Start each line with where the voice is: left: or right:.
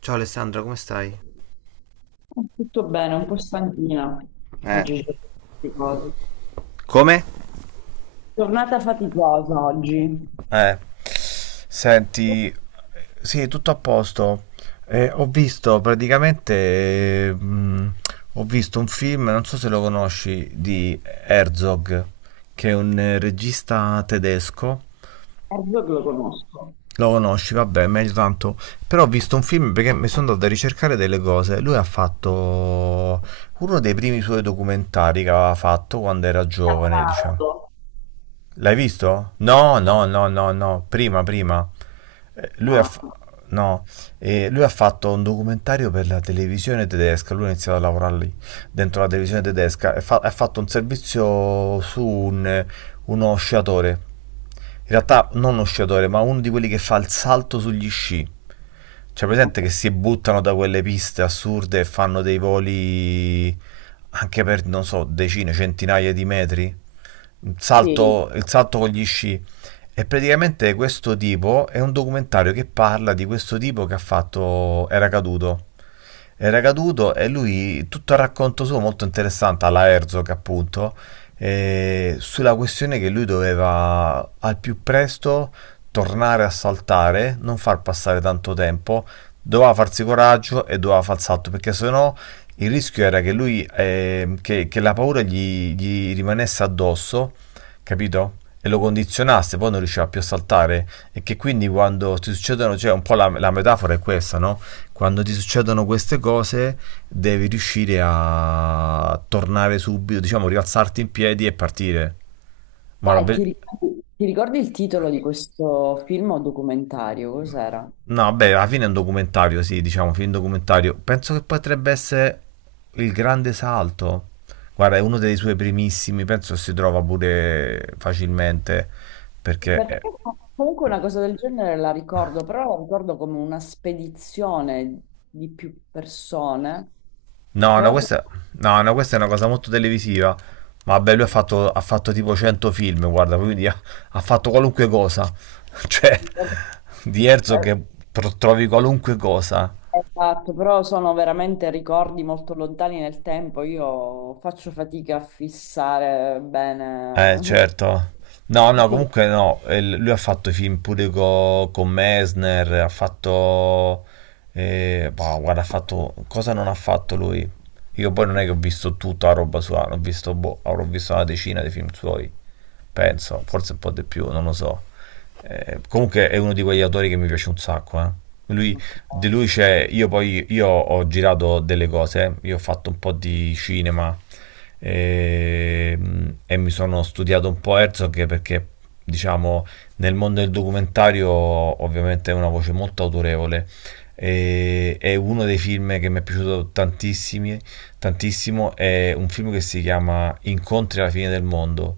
right: Ciao Alessandra, come stai?
left: Tutto bene, un po' stanchina
right: Eh.
left: oggi. C'è queste cose.
right: Come?
left: Giornata faticosa oggi.
right: Eh, senti, sì, tutto a posto. Eh, ho visto praticamente, eh, mh, ho visto un film, non so se lo conosci, di Herzog, che è un regista tedesco.
left: Erzo che lo conosco,
right: Lo conosci, vabbè, meglio tanto. Però ho visto un film perché mi sono andato a ricercare delle cose. Lui ha fatto uno dei primi suoi documentari che aveva fatto quando era giovane, diciamo. L'hai visto? No, no, no, no, no, prima, prima. Eh, Lui
left: ma,
right: ha, fa-
left: ma
right: no, lui ha fatto un documentario per la televisione tedesca, lui ha iniziato a lavorare lì, dentro la televisione tedesca, e ha fatto un servizio su uno sciatore, in realtà non uno sciatore, ma uno di quelli che fa il salto sugli sci. Cioè, presente che si buttano da quelle piste assurde e fanno dei voli anche per, non so, decine, centinaia di metri? Un
left: sì.
right: salto, il salto con gli sci. E praticamente questo tipo è un documentario che parla di questo tipo che ha fatto, era caduto. Era caduto e lui, tutto il racconto suo molto interessante, alla Herzog appunto, sulla questione che lui doveva al più presto tornare a saltare, non far passare tanto tempo, doveva farsi coraggio e doveva far salto perché sennò il rischio era che lui, che la paura gli rimanesse addosso, capito? E lo condizionasse, poi non riusciva più a saltare. E che quindi quando ti succedono, cioè un po' la metafora è questa, no? Quando ti succedono queste cose, devi riuscire a tornare subito, diciamo, rialzarti in piedi e partire. Ma
left: E ti ricordi il titolo di questo film o documentario? Cos'era?
right: no, beh, alla fine è un documentario, sì, diciamo, film documentario. Penso che potrebbe essere Il Grande Salto. Guarda, è uno dei suoi primissimi, penso si trova pure facilmente, perché...
left: Perché comunque una cosa del genere la ricordo, però la ricordo come una spedizione di più persone.
right: No,
left: Tra
right: no,
left: l'altro,
right: questa, no, no, questa è una cosa molto televisiva. Ma vabbè, lui ha fatto tipo 100 film, guarda, quindi ha fatto qualunque cosa. Cioè, di Herzog che trovi qualunque cosa.
left: esatto, però sono veramente ricordi molto lontani nel tempo. Io faccio fatica a fissare bene
right: Certo. No, no,
left: tutto
right: comunque no, lui ha fatto i film pure con Messner, ha fatto... boh, guarda, ha fatto... Cosa non ha fatto lui? Io poi non è che ho visto tutta la roba sua, ho visto, boh, avrò visto una decina di film suoi, penso, forse un po' di più, non lo so. Comunque è uno di quegli autori che mi piace un sacco, eh. Lui, di
left: questo.
right: lui c'è, io ho girato delle cose, eh. Io ho fatto un po' di cinema, e, e mi sono studiato un po' Herzog perché, diciamo, nel mondo del documentario ovviamente è una voce molto autorevole. E, è uno dei film che mi è piaciuto tantissimi, tantissimo, è un film che si chiama Incontri alla fine del mondo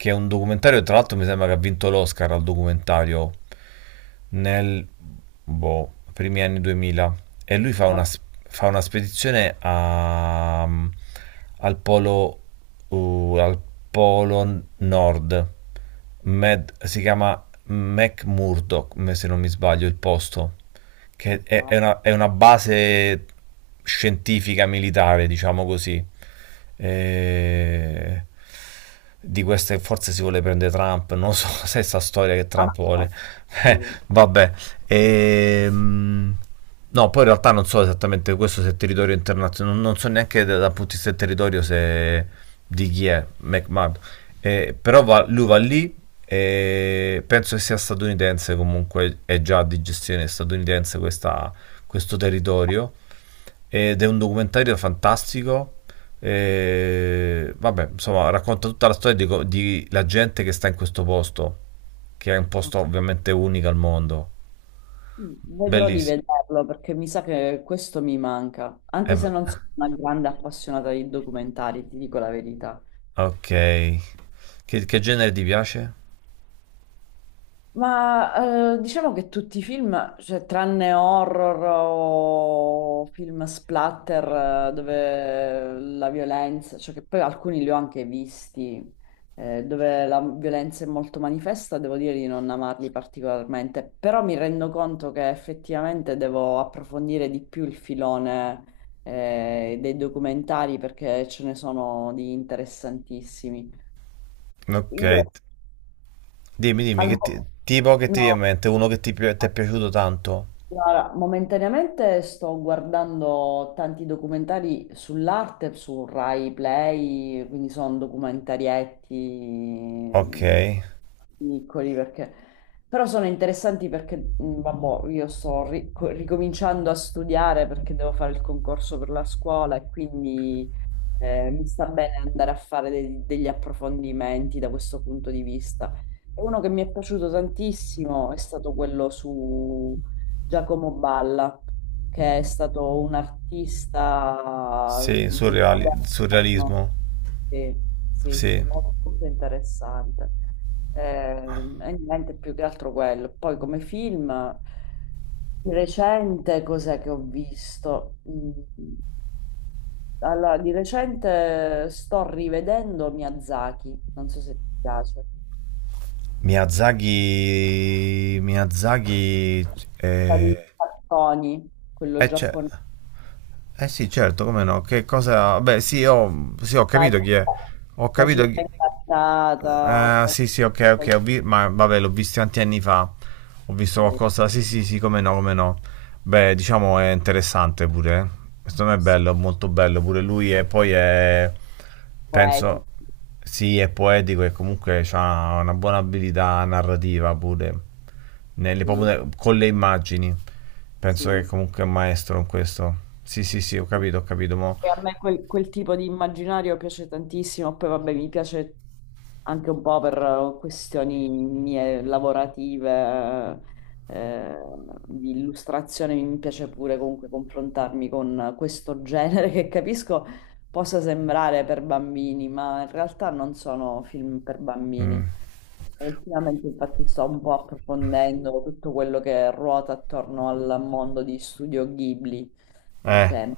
right: che è un documentario, tra l'altro mi sembra che ha vinto l'Oscar al documentario nel boh, primi anni 2000 e lui fa
left: Ma
right: una,
left: non
right: spedizione al polo nord. Si chiama McMurdoch, se non mi sbaglio il posto, che è,
left: so.
right: è una, è una base scientifica militare diciamo così. E- di queste forse si vuole prendere Trump, non so se è sta storia che Trump
left: Ah,
right: vuole. Eh,
left: sì.
right: vabbè. Ehm, no, poi in realtà non so esattamente questo se è territorio internazionale, non so neanche dal punto di vista del territorio se di chi è McMahon. Però lui va lì e penso che sia statunitense comunque, è già di gestione statunitense questo territorio ed è un documentario fantastico. E, vabbè, insomma, racconta tutta la storia di, di la gente che sta in questo posto, che è un posto ovviamente unico al mondo.
left: Vedrò di
right: Bellissimo.
left: vederlo perché mi sa che questo mi manca,
right: Eh,
left: anche se
right: b-
left: non sono una grande appassionata di documentari, ti dico la verità.
right: ok. Che genere ti piace?
left: Ma diciamo che tutti i film, cioè tranne horror o film splatter dove la violenza, cioè che poi alcuni li ho anche visti, dove la violenza è molto manifesta, devo dire di non amarli particolarmente, però mi rendo conto che effettivamente devo approfondire di più il filone dei documentari perché ce ne sono di interessantissimi.
right: Ok.
left: Io
right: Dimmi, dimmi,
left: al...
right: tipo che ti
left: no.
right: viene in mente? Uno che ti è piaciuto tanto?
left: Guarda, momentaneamente sto guardando tanti documentari sull'arte su Rai Play, quindi sono documentarietti
right: Ok.
left: piccoli perché... però sono interessanti perché, vabbò, io sto ricominciando a studiare perché devo fare il concorso per la scuola e quindi mi sta bene andare a fare degli approfondimenti da questo punto di vista. E uno che mi è piaciuto tantissimo è stato quello su Giacomo Balla, che è stato un artista
right: Sì,
left: moderno.
right: surrealismo.
left: Sì, sì, sì,
right: Sì.
left: molto interessante. Eh, e niente più che altro quello. Poi come film di recente, cos'è che ho visto? Allora, di recente sto rivedendo Miyazaki, non so se ti piace.
right: Miyazaki... Miyazaki...
left: Sta
right: eh,
left: Di cartoni, quello
right: Eh, ce-
left: giapponese.
right: eh sì, certo, come no? Che cosa... Beh, sì, ho, sì, ho
left: la,
right: capito chi è. Ho
left: la
right: capito
left: città
right: chi...
left: incantata,
right: Sì, sì, ok, ok,
left: con-
right: ma vabbè, l'ho visto tanti anni fa. Ho visto
left: sì,
right: qualcosa... Sì, sì, sì, come no, come no. Beh, diciamo è interessante pure. Eh. Secondo me è
left: sì,
right: bello, molto bello pure lui e poi è... Penso...
left: poetici,
right: Sì, è poetico e comunque ha una buona abilità narrativa pure
left: sì,
right: con le immagini. Penso
left: sì,
right: che
left: sì.
right: comunque è un maestro in questo. Sì, sì, sì, ho
left: Sì.
right: capito, ho capito. Mo.
left: E a me quel, quel tipo di immaginario piace tantissimo, poi vabbè mi piace anche un po' per questioni mie lavorative, eh, di illustrazione, mi piace pure comunque confrontarmi con questo genere che capisco possa sembrare per bambini, ma in realtà non sono film per bambini. Ultimamente infatti sto un po' approfondendo tutto quello che ruota attorno al mondo di Studio Ghibli che
right: Eh,
left: è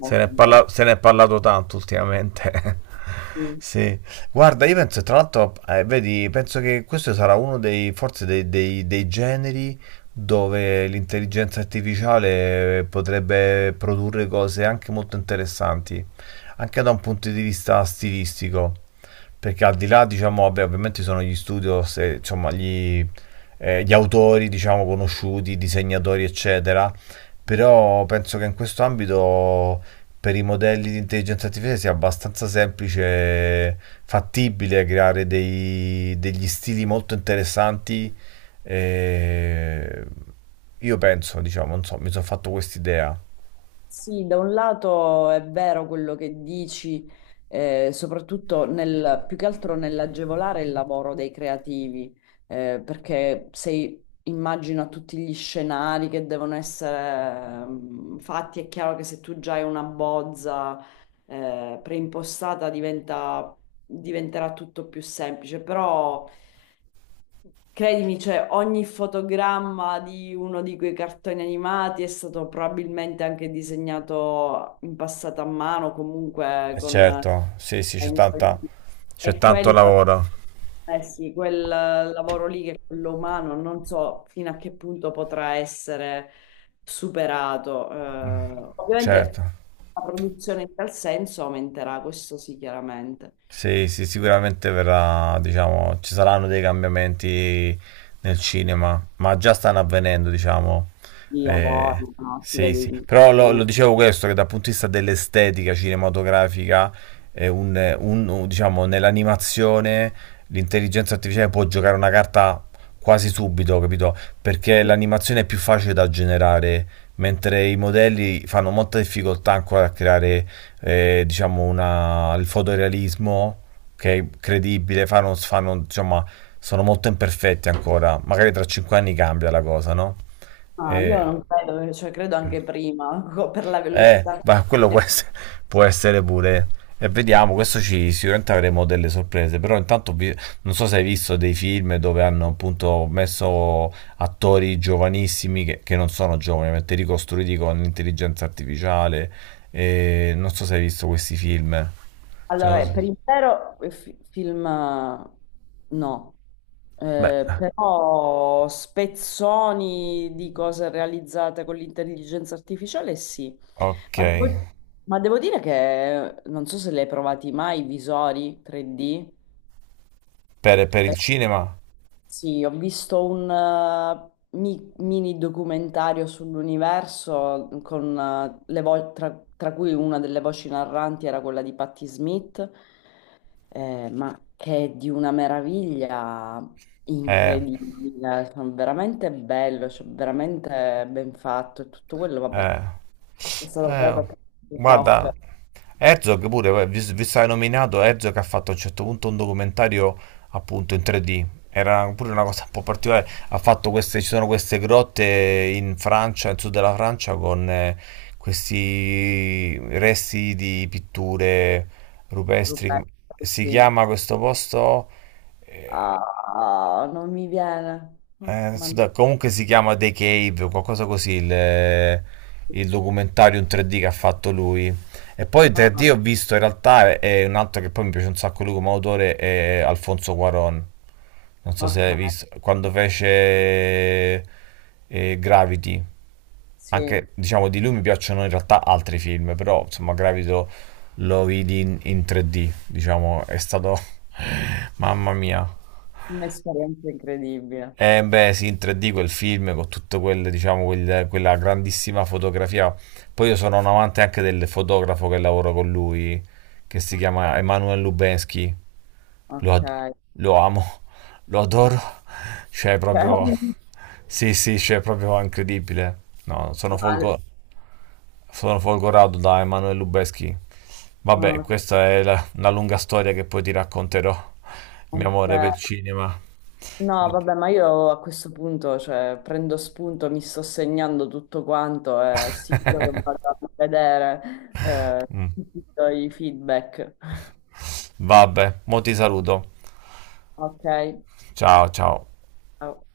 right: se ne è,
left: interessante.
right: parla- se ne è parlato tanto ultimamente.
left: Sì,
right: Sì, guarda, io penso, tra l'altro, vedi, penso che questo sarà uno dei, forse dei, dei generi dove l'intelligenza artificiale potrebbe produrre cose anche molto interessanti, anche da un punto di vista stilistico, perché al di là, diciamo, vabbè, ovviamente ci sono gli studios, insomma, gli autori, diciamo, conosciuti, disegnatori, eccetera, però penso che in questo ambito per i modelli di intelligenza artificiale sia abbastanza semplice, fattibile creare degli stili molto interessanti. E io penso, diciamo, non so, mi sono fatto quest'idea.
left: sì, da un lato è vero quello che dici, soprattutto nel, più che altro nell'agevolare il lavoro dei creativi, perché se immagino a tutti gli scenari che devono essere fatti, è chiaro che se tu già hai una bozza, preimpostata diventerà tutto più semplice, però... Credimi, cioè, ogni fotogramma di uno di quei cartoni animati è stato probabilmente anche disegnato in passato a mano, comunque
right: E
left: con...
right: certo, sì, sì, c'è tanta,
left: E
right: c'è tanto
left: quello,
right: lavoro.
left: eh sì, quel lavoro lì che è quello umano, non so fino a che punto potrà essere superato. Ovviamente
right: Certo.
left: la produzione in tal senso aumenterà, questo sì, chiaramente.
right: Sì, sì, sicuramente verrà, diciamo, ci saranno dei cambiamenti nel cinema, ma già stanno avvenendo, diciamo.
left: Di
right: Eh,
left: lavoro, no? Si
right: sì,
left: vede
right: sì.
left: di
right: Però lo
left: tutto.
right: dicevo questo, che dal punto di vista dell'estetica cinematografica, diciamo, nell'animazione l'intelligenza artificiale può giocare una carta quasi subito, capito? Perché l'animazione è più facile da generare, mentre i modelli fanno molta difficoltà ancora a creare diciamo il fotorealismo che è credibile, diciamo, sono molto imperfetti ancora, magari tra 5 anni cambia la cosa, no?
left: Ah, io
right: E...
left: non credo, cioè credo anche prima, per la
right: Eh,
left: velocità.
right: ma quello può essere pure. E vediamo, questo ci sicuramente avremo delle sorprese, però intanto non so se hai visto dei film dove hanno appunto messo attori giovanissimi che non sono giovani, ovviamente ricostruiti con l'intelligenza artificiale. E non so se hai visto questi film. Cioè,
left: Allora,
right: non so-
left: per intero film no.
right: beh,
left: Però spezzoni di cose realizzate con l'intelligenza artificiale sì,
right: ok.
left: ma devo, ma devo dire che non so se le hai provati mai, i visori 3D.
right: Per il cinema?
left: Sì, ho visto un mini documentario sull'universo con le tra, tra cui una delle voci narranti era quella di Patti Smith, ma che è di una meraviglia
right: Eh,
left: incredibile, cioè, veramente bello, cioè, veramente ben fatto e tutto quello, vabbè,
right: eh.
left: è stato creato
right: Eh,
left: attraverso il
right: guarda,
left: software.
right: Herzog pure, vi sai nominato, Herzog ha fatto a un certo punto un documentario appunto in 3D. Era pure una cosa un po' particolare. Ha fatto queste, ci sono queste grotte in Francia, nel sud della Francia, con questi resti di pitture rupestri.
left: Rupert,
right: Si
left: sì.
right: chiama questo posto? Eh,
left: Ah, non mi viene.
right: eh,
left: Ah,
right: adesso
left: mannaggia.
right: comunque si chiama The Cave o qualcosa così il documentario in 3D che ha fatto lui. E poi in 3D ho visto in realtà è un altro che poi mi piace un sacco lui come autore è Alfonso Cuarón. Non so se
left: Ok,
right: hai visto quando fece Gravity. Anche
left: sì,
right: diciamo di lui mi piacciono in realtà altri film, però insomma Gravity lo vidi in 3D, diciamo, è stato mamma mia.
left: un'esperienza incredibile.
right: Eh beh, sì, in 3D quel film con tutto quel, diciamo, quella grandissima fotografia. Poi io sono un amante anche del fotografo che lavoro con lui, che si
left: Ok,
right: chiama Emanuel Lubensky. Lo,
left: ok.
right: ad- lo amo, lo adoro. Cioè, proprio...
left: Ok.
right: Sì, sì, cioè, proprio incredibile. No, sono
left: Ma-
right: folgo- sono folgorato da Emanuel Lubensky. Vabbè, questa è una lunga storia che poi ti racconterò, il mio amore per il
left: ok.
right: cinema.
left: No, vabbè, ma io a questo punto, cioè, prendo spunto, mi sto segnando tutto quanto e sicuro che vado a vedere
right: Mm.
left: tutti i tuoi feedback.
right: Vabbè, mo ti saluto.
left: Ok,
right: Ciao, ciao.
left: ciao.